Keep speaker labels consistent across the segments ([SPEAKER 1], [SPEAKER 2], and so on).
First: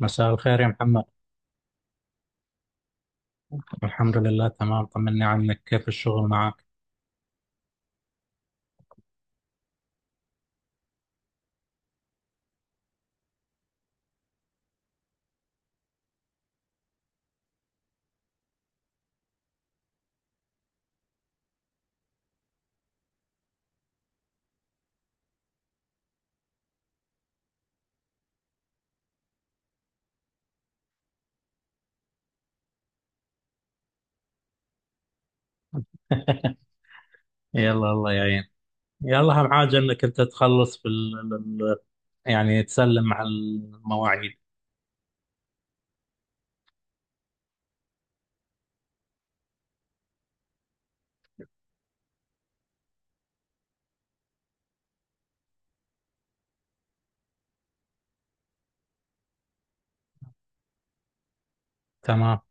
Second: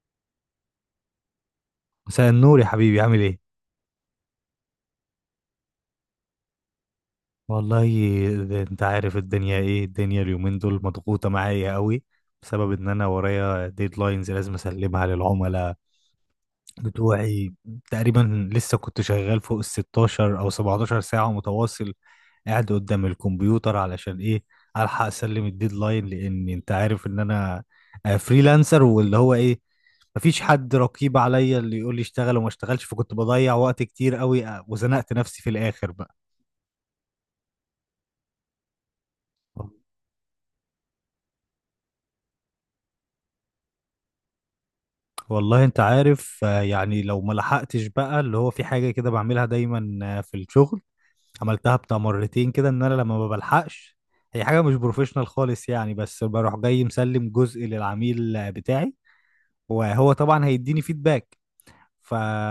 [SPEAKER 1] مساء الخير يا محمد.
[SPEAKER 2] مساء النور يا حبيبي، عامل ايه؟
[SPEAKER 1] الحمد لله، تمام. طمني عنك، كيف الشغل معك؟
[SPEAKER 2] والله، ده انت عارف الدنيا ايه، الدنيا اليومين دول مضغوطة معايا قوي بسبب ان انا ورايا ديدلاينز لازم اسلمها للعملاء بتوعي. تقريبا لسه كنت شغال فوق ال 16 او 17 ساعة متواصل قاعد قدام الكمبيوتر علشان ايه؟ الحق اسلم الديدلاين، لان انت عارف ان انا فريلانسر واللي هو ايه مفيش حد رقيب عليا اللي يقول لي اشتغل وما اشتغلش، فكنت بضيع وقت كتير قوي، وزنقت نفسي في الاخر بقى.
[SPEAKER 1] يلا، الله يعين. يلا، أهم حاجة إنك أنت تخلص في يعني تسلم على المواعيد.
[SPEAKER 2] والله انت عارف، يعني لو ما لحقتش بقى اللي هو في حاجة كده بعملها دايما في الشغل، عملتها بتاع مرتين كده ان انا لما ما بلحقش، هي حاجة مش بروفيشنال خالص يعني، بس بروح جاي مسلم جزء للعميل بتاعي وهو طبعا هيديني فيدباك. ف...
[SPEAKER 1] تمام.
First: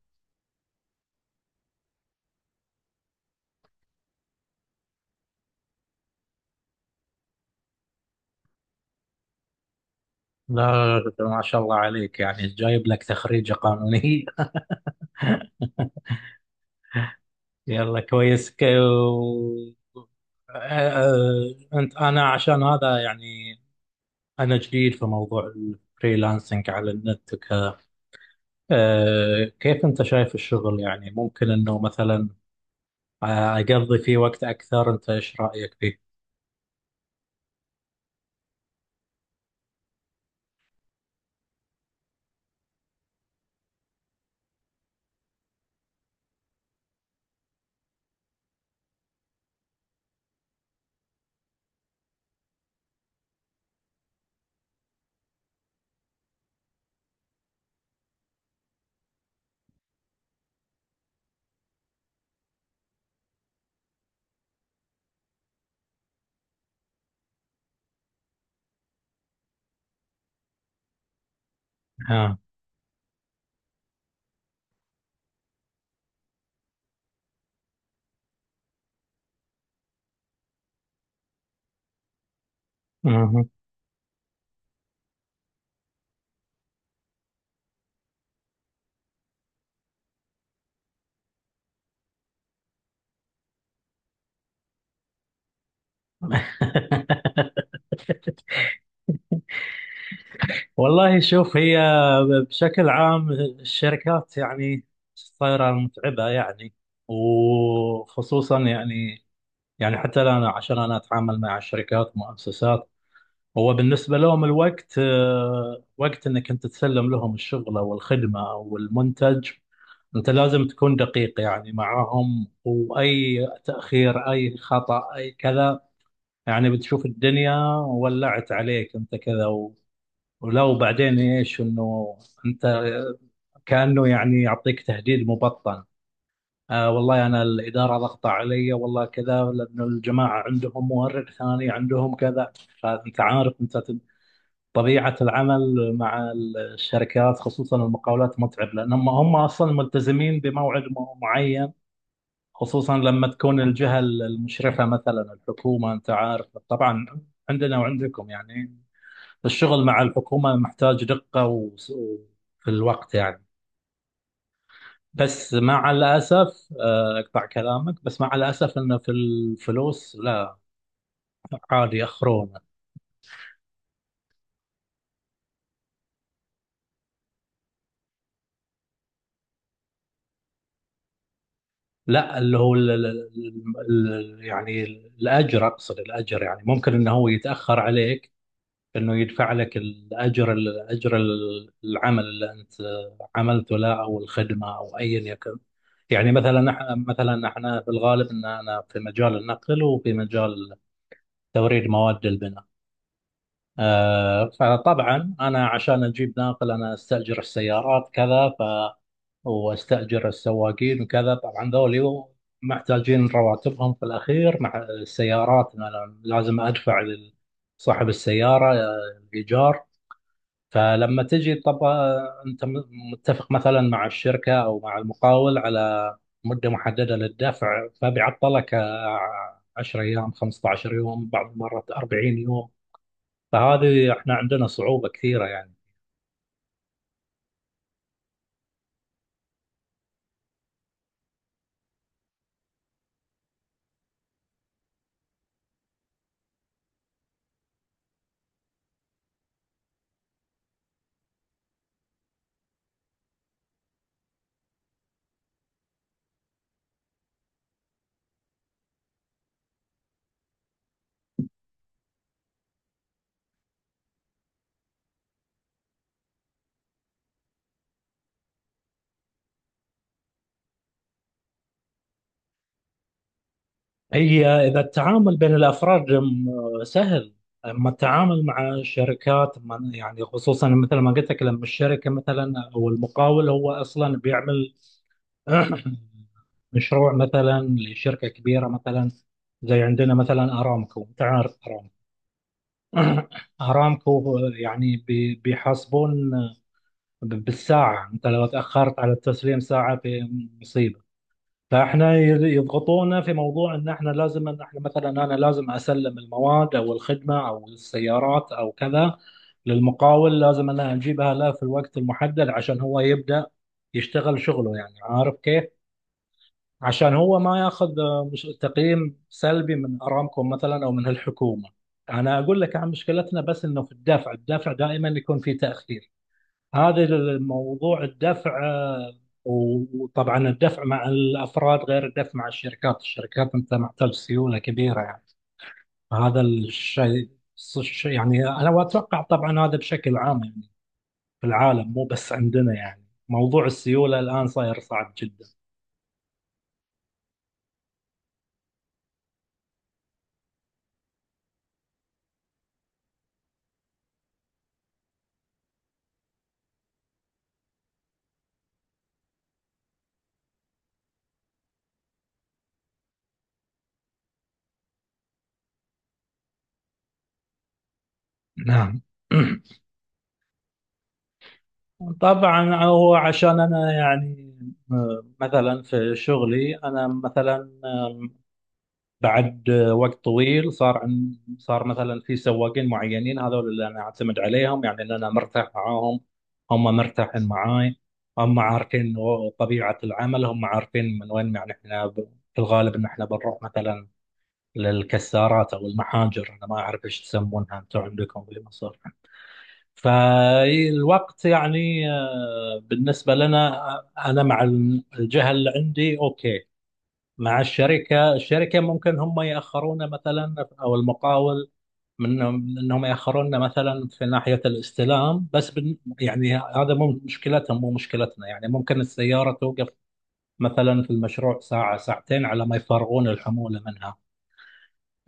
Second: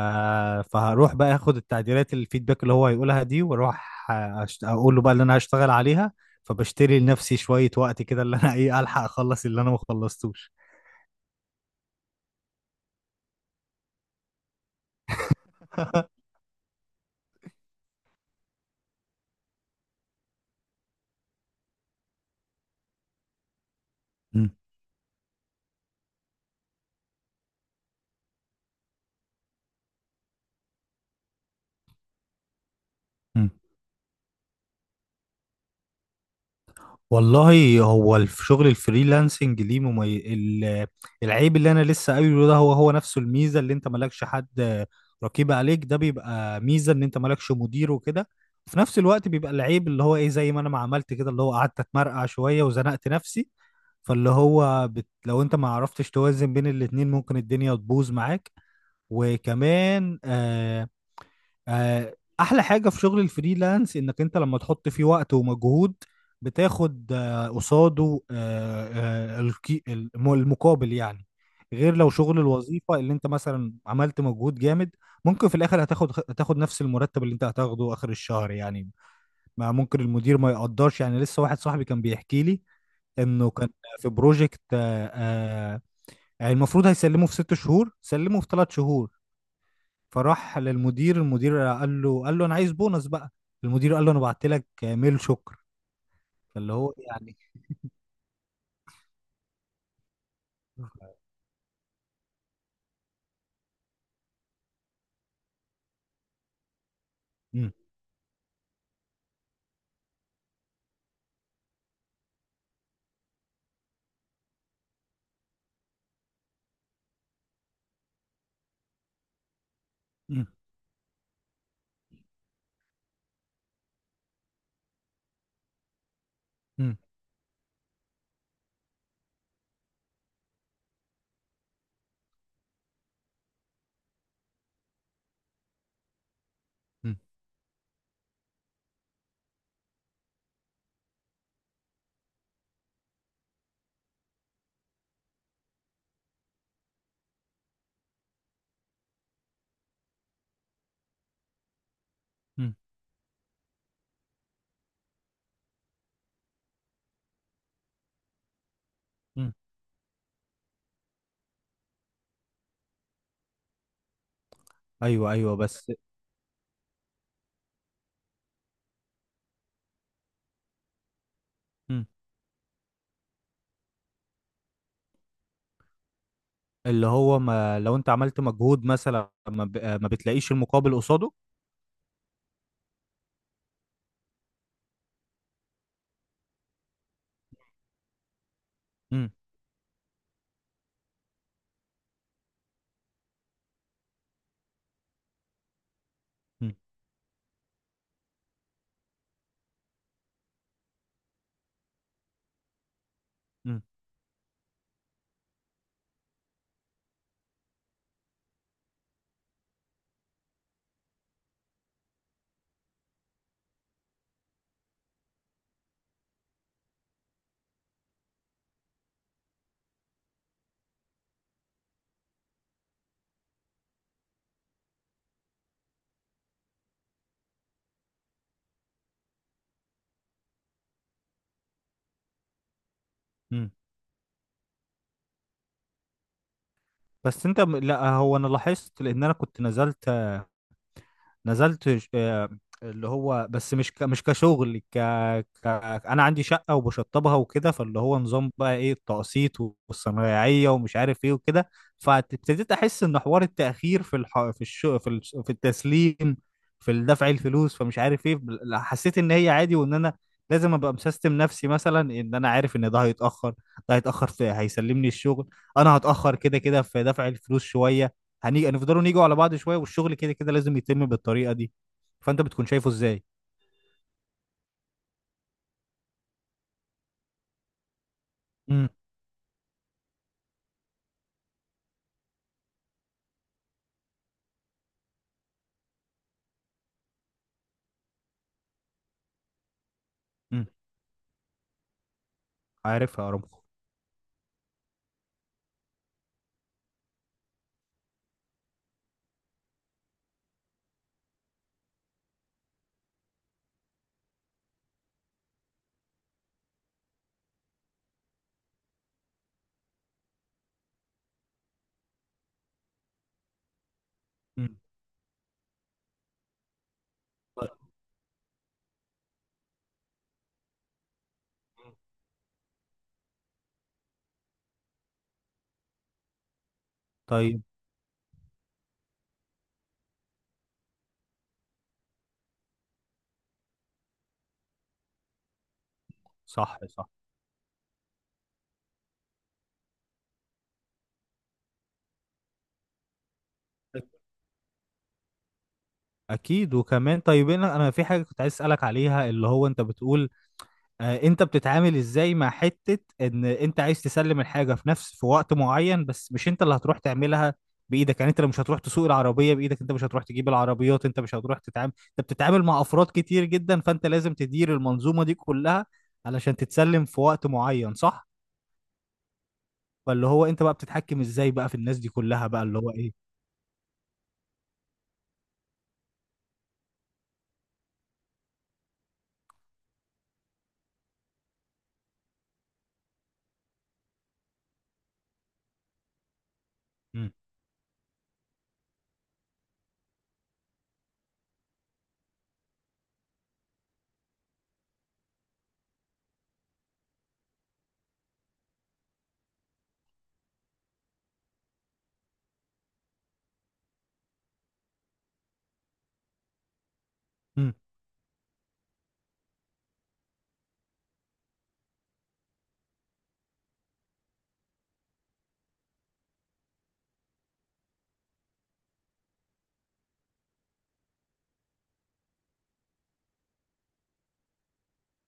[SPEAKER 2] فهروح بقى اخد التعديلات، الفيدباك اللي هو هيقولها دي، واروح اقول له بقى اللي انا هشتغل عليها، فبشتري لنفسي شوية وقت كده اللي انا ايه، الحق اخلص اللي انا ما خلصتوش.
[SPEAKER 1] لا، ما شاء الله عليك، يعني جايب لك تخريجة قانونية. يلا، كويس. آه، أنا عشان هذا يعني أنا جديد في موضوع الفريلانسنج على النت وكذا. كيف أنت شايف الشغل؟ يعني ممكن إنه مثلا
[SPEAKER 2] مم.
[SPEAKER 1] أقضي فيه وقت أكثر. أنت إيش رأيك فيه؟
[SPEAKER 2] والله، هو شغل الفريلانسنج ليه العيب اللي انا لسه قايله ده هو نفسه الميزه، اللي انت مالكش حد رقيب عليك، ده بيبقى ميزه ان انت مالكش مدير وكده. وفي نفس الوقت بيبقى العيب اللي هو ايه زي ما انا ما عملت كده اللي هو قعدت اتمرقع شويه وزنقت نفسي. فاللي هو لو انت ما عرفتش توازن بين الاتنين ممكن الدنيا تبوظ معاك. وكمان احلى حاجه في شغل الفريلانس انك انت لما تحط فيه وقت ومجهود بتاخد قصاده المقابل يعني، غير لو
[SPEAKER 1] آه.
[SPEAKER 2] شغل الوظيفه اللي انت مثلا عملت مجهود جامد ممكن في الاخر هتاخد نفس المرتب اللي انت هتاخده اخر الشهر يعني، ما ممكن المدير ما يقدرش. يعني لسه واحد صاحبي كان بيحكي لي
[SPEAKER 1] مهم.
[SPEAKER 2] انه كان في بروجكت، آه، يعني المفروض هيسلمه في 6 شهور، سلمه في 3 شهور. فراح للمدير، المدير قال له، انا عايز بونص بقى. المدير قال له انا بعت لك ميل شكر. فاللي هو يعني...
[SPEAKER 1] والله، شوف، هي بشكل عام الشركات يعني صايرة متعبة، يعني
[SPEAKER 2] مم.
[SPEAKER 1] وخصوصا يعني حتى أنا، عشان أنا أتعامل مع شركات ومؤسسات، هو بالنسبة لهم الوقت، وقت إنك أنت تسلم لهم الشغل أو الخدمة أو المنتج. أنت
[SPEAKER 2] مم.
[SPEAKER 1] لازم تكون دقيق يعني معاهم، وأي تأخير أي خطأ أي كذا، يعني
[SPEAKER 2] مم.
[SPEAKER 1] بتشوف الدنيا ولعت عليك، انت كذا ولو بعدين ايش انه انت كأنه يعني يعطيك تهديد مبطن.
[SPEAKER 2] مم.
[SPEAKER 1] والله انا الاداره ضغط علي، والله كذا، لانه الجماعه عندهم مورد ثاني، عندهم كذا. فانت عارف، طبيعه العمل مع الشركات، خصوصا المقاولات، متعب لانهم هم اصلا ملتزمين بموعد معين.
[SPEAKER 2] مم.
[SPEAKER 1] خصوصا لما تكون الجهة المشرفة مثلا الحكومة، أنت عارف طبعا عندنا وعندكم، يعني
[SPEAKER 2] مم.
[SPEAKER 1] الشغل مع الحكومة محتاج دقة وفي الوقت يعني.
[SPEAKER 2] ايوه،
[SPEAKER 1] بس
[SPEAKER 2] ايوه،
[SPEAKER 1] مع
[SPEAKER 2] بس.
[SPEAKER 1] الأسف، أقطع كلامك، بس مع الأسف أنه في الفلوس لا، عادي
[SPEAKER 2] مم.
[SPEAKER 1] أخرونه.
[SPEAKER 2] اللي هو ما لو انت عملت مجهود مثلا ما, ما بتلاقيش المقابل قصاده.
[SPEAKER 1] لا، اللي هو ال- ال- ال- ال- يعني الأجر، أقصد الأجر، يعني ممكن أنه هو يتأخر عليك، انه
[SPEAKER 2] مم.
[SPEAKER 1] يدفع لك الاجر العمل اللي انت عملته له، او الخدمه، او ايا يكن. يعني مثلا
[SPEAKER 2] مم.
[SPEAKER 1] احنا، مثلا احنا في الغالب، ان انا في مجال النقل وفي مجال توريد مواد البناء.
[SPEAKER 2] مم.
[SPEAKER 1] فطبعا انا عشان اجيب ناقل انا استاجر السيارات كذا، واستاجر السواقين وكذا. طبعا ذولي محتاجين رواتبهم في الاخير. مع السيارات، أنا لازم ادفع لصاحب السياره الايجار. فلما تجي طبعا انت متفق مثلا مع الشركه او مع المقاول على مده محدده للدفع، فبيعطلك 10 ايام، 15 يوم، بعض المرات 40 يوم.
[SPEAKER 2] مم.
[SPEAKER 1] فهذه احنا عندنا صعوبه كثيره يعني.
[SPEAKER 2] بس انت لا، هو انا لاحظت لان انا كنت نزلت اللي هو بس مش مش كشغل ك... انا عندي شقه وبشطبها وكده، فاللي هو نظام بقى ايه التقسيط والصنايعيه ومش عارف ايه وكده. فابتديت احس ان حوار التاخير في في في في التسليم، في دفع الفلوس فمش عارف ايه، حسيت ان هي عادي وان انا لازم ابقى مسيستم نفسي مثلا ان انا عارف ان ده هيتاخر ده هيتاخر في هيسلمني الشغل، انا هتاخر كده كده في دفع الفلوس شويه، هنيجي هنفضلوا نيجوا على بعض شويه، والشغل كده كده لازم يتم بالطريقه دي. فانت بتكون شايفه ازاي؟
[SPEAKER 1] هي اذا التعامل بين الافراد سهل، اما التعامل مع
[SPEAKER 2] امم.
[SPEAKER 1] الشركات يعني خصوصا مثل ما قلت لك، لما الشركه مثلا او المقاول هو اصلا بيعمل مشروع مثلا لشركة كبيرة، مثلا زي عندنا مثلا
[SPEAKER 2] امم.
[SPEAKER 1] أرامكو. تعرف أرامكو؟
[SPEAKER 2] عارفها ارامكو.
[SPEAKER 1] أرامكو يعني بيحاسبون بالساعة. أنت لو تأخرت على التسليم ساعة، في مصيبة. فإحنا يضغطونا في موضوع إن إحنا مثلا، أنا لازم أسلم المواد أو الخدمة أو السيارات أو كذا للمقاول. لازم أنا أجيبها له في الوقت المحدد، عشان هو يبدأ يشتغل
[SPEAKER 2] امم.
[SPEAKER 1] شغله. يعني عارف كيف؟ عشان هو ما ياخذ مش تقييم سلبي من ارامكو مثلا او من الحكومه. انا اقول لك عن مشكلتنا، بس انه في الدفع دائما يكون في تاخير. هذا
[SPEAKER 2] طيب.
[SPEAKER 1] الموضوع الدفع. وطبعا الدفع مع الافراد غير الدفع مع الشركات. الشركات انت محتاج سيوله كبيره، يعني هذا
[SPEAKER 2] صح، صح.
[SPEAKER 1] الشيء. يعني انا، واتوقع طبعا هذا بشكل عام، يعني في العالم مو بس عندنا، يعني موضوع السيوله الان صاير صعب جدا.
[SPEAKER 2] اكيد وكمان. طيب، انا في حاجه كنت عايز اسالك عليها، اللي هو انت بتقول انت بتتعامل ازاي مع حتة ان انت عايز تسلم الحاجة في نفس، في وقت معين، بس مش انت اللي هتروح تعملها بايدك يعني، انت اللي مش هتروح تسوق العربية بايدك، انت مش هتروح تجيب العربيات، انت مش هتروح تتعامل، انت بتتعامل مع افراد كتير جدا، فانت لازم تدير المنظومة دي كلها علشان تتسلم في وقت معين، صح؟
[SPEAKER 1] نعم.
[SPEAKER 2] فاللي هو انت بقى بتتحكم ازاي بقى في الناس دي كلها بقى اللي
[SPEAKER 1] طبعا
[SPEAKER 2] هو
[SPEAKER 1] هو،
[SPEAKER 2] ايه؟
[SPEAKER 1] عشان انا يعني، مثلا في شغلي، انا مثلا بعد وقت طويل، صار مثلا في سواقين معينين، هذول اللي انا اعتمد عليهم، يعني اللي انا مرتاح معاهم، هم
[SPEAKER 2] مم.
[SPEAKER 1] مرتاحين معاي. هم عارفين طبيعة العمل، هم عارفين من وين، يعني احنا في الغالب ان احنا بنروح مثلا للكسارات او المحاجر. انا ما اعرف ايش تسمونها انتم عندكم في مصر. فالوقت يعني، بالنسبة لنا، أنا مع الجهة اللي عندي أوكي. مع
[SPEAKER 2] مم.
[SPEAKER 1] الشركة ممكن هم يأخرونا مثلا، أو المقاول، من أنهم يأخرونا مثلا في ناحية الاستلام. بس يعني هذا مو مشكلتهم مو مشكلتنا، يعني ممكن السيارة توقف مثلا في المشروع ساعة، ساعتين، على ما يفرغون الحمولة منها.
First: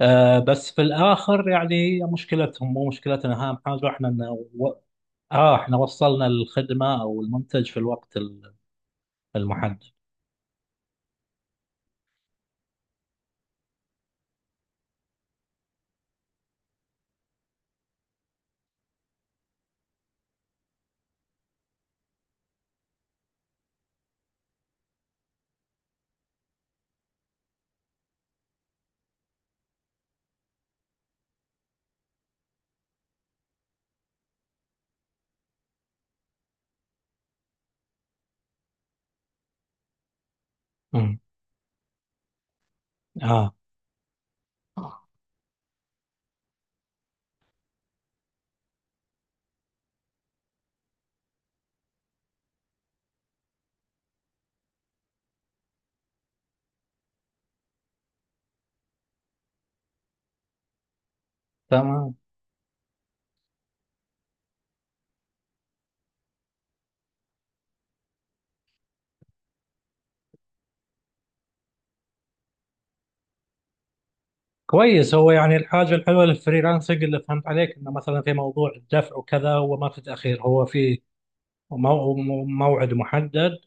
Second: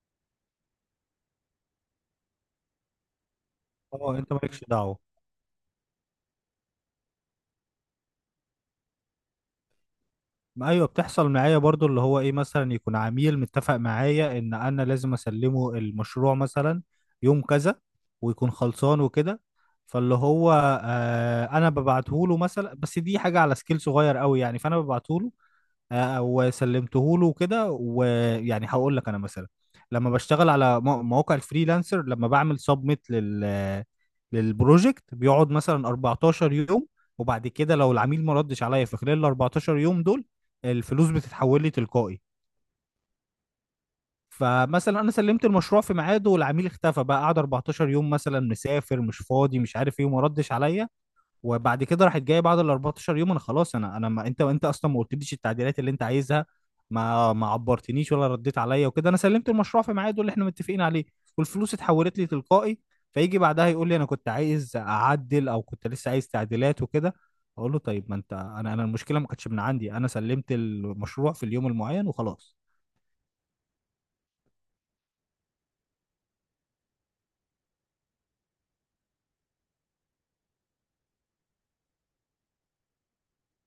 [SPEAKER 1] بس في الاخر يعني مشكلتهم مو مشكلتنا. اهم حاجه احنا،
[SPEAKER 2] اه،
[SPEAKER 1] إن
[SPEAKER 2] انت مالكش
[SPEAKER 1] و...
[SPEAKER 2] دعوة.
[SPEAKER 1] اه احنا وصلنا الخدمه او المنتج في الوقت المحدد.
[SPEAKER 2] ما ايوه، بتحصل معايا برضو اللي هو ايه، مثلا يكون عميل متفق معايا ان انا لازم اسلمه المشروع مثلا يوم كذا، ويكون خلصان وكده، فاللي هو آه انا ببعته له مثلا، بس دي حاجه على سكيل صغير قوي يعني، فانا ببعته له وسلمته له وكده. ويعني هقول لك انا مثلا لما بشتغل على مواقع الفريلانسر، لما بعمل سبميت للبروجكت بيقعد مثلا 14 يوم، وبعد كده لو العميل ما ردش عليا في خلال ال 14 يوم دول، الفلوس
[SPEAKER 1] امم.
[SPEAKER 2] بتتحول لي تلقائي.
[SPEAKER 1] اه.
[SPEAKER 2] فمثلا انا سلمت المشروع في ميعاده والعميل اختفى بقى، قعد 14 يوم مثلا، مسافر، مش فاضي، مش عارف ايه، وما ردش عليا. وبعد كده راحت جايه بعد ال 14 يوم، انا خلاص، انا ما انت اصلا ما قلتليش التعديلات اللي انت عايزها، ما عبرتنيش ولا رديت عليا وكده، انا سلمت المشروع في ميعاده اللي احنا متفقين عليه، والفلوس
[SPEAKER 1] تمام.
[SPEAKER 2] اتحولت لي تلقائي. فيجي بعدها يقول لي انا كنت عايز اعدل او كنت لسه عايز تعديلات وكده، اقول له طيب، ما انت، انا المشكله ما كانتش من عندي، انا سلمت المشروع في اليوم المعين وخلاص.
[SPEAKER 1] كويس. هو يعني الحاجه الحلوه للفريلانسنج، اللي فهمت عليك، انه مثلا في موضوع الدفع وكذا، هو ما في تاخير، هو في موعد محدد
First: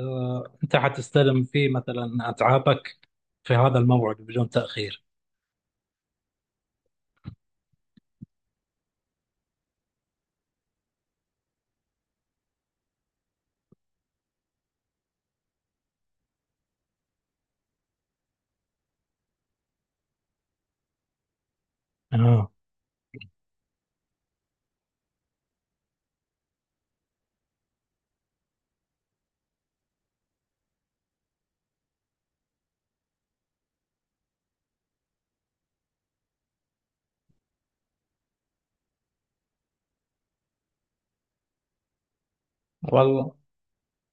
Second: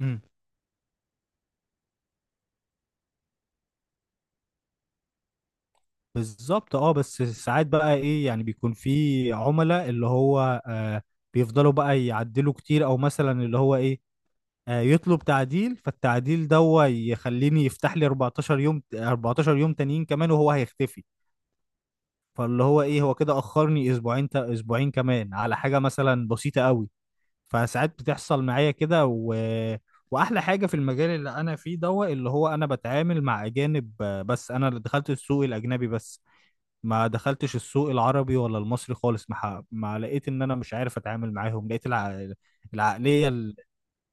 [SPEAKER 2] امم.
[SPEAKER 1] انت حتستلم فيه مثلا اتعابك في هذا الموعد بدون تاخير.
[SPEAKER 2] بالظبط، اه، بس ساعات بقى ايه، يعني بيكون في عملاء اللي هو آه بيفضلوا بقى يعدلوا كتير، او مثلا اللي هو ايه يطلب تعديل، فالتعديل ده هو يخليني يفتح لي 14 يوم، 14 يوم تانيين كمان، وهو هيختفي،
[SPEAKER 1] اه،
[SPEAKER 2] فاللي هو ايه هو كده اخرني اسبوعين، اسبوعين كمان على حاجه مثلا بسيطه قوي، فساعات بتحصل معايا كده واحلى حاجه في المجال اللي انا فيه دوت اللي هو انا بتعامل مع اجانب بس. انا اللي دخلت السوق الاجنبي بس ما دخلتش السوق العربي ولا المصري خالص، ما, ما لقيت ان انا مش عارف اتعامل معاهم، لقيت
[SPEAKER 1] والله.
[SPEAKER 2] العقليه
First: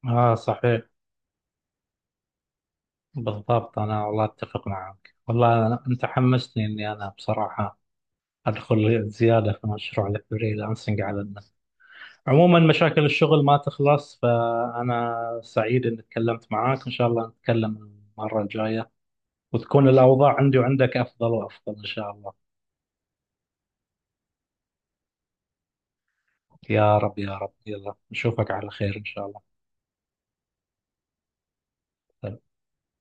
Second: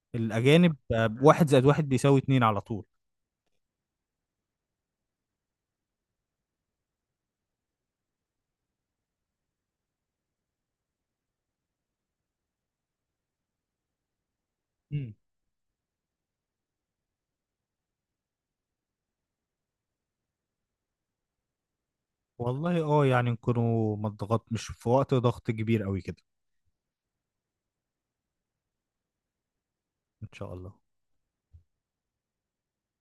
[SPEAKER 1] اه،
[SPEAKER 2] الأجانب
[SPEAKER 1] صحيح.
[SPEAKER 2] واحد زائد واحد بيساوي اتنين على طول.
[SPEAKER 1] بالضبط. أنا والله أتفق معك. والله أنت حمستني إني أنا بصراحة أدخل زيادة في مشروع الفريلانسنج على النت. عموما مشاكل الشغل ما تخلص،
[SPEAKER 2] مم.
[SPEAKER 1] فأنا سعيد إني تكلمت معاك. إن شاء الله نتكلم المرة الجاية، وتكون الأوضاع عندي وعندك أفضل وأفضل إن شاء الله.
[SPEAKER 2] والله اه، يعني نكونوا ما اتضغط، مش في وقت ضغط كبير قوي كده.
[SPEAKER 1] يا رب، يا رب. يلا، نشوفك على خير إن شاء الله.
[SPEAKER 2] إن شاء الله.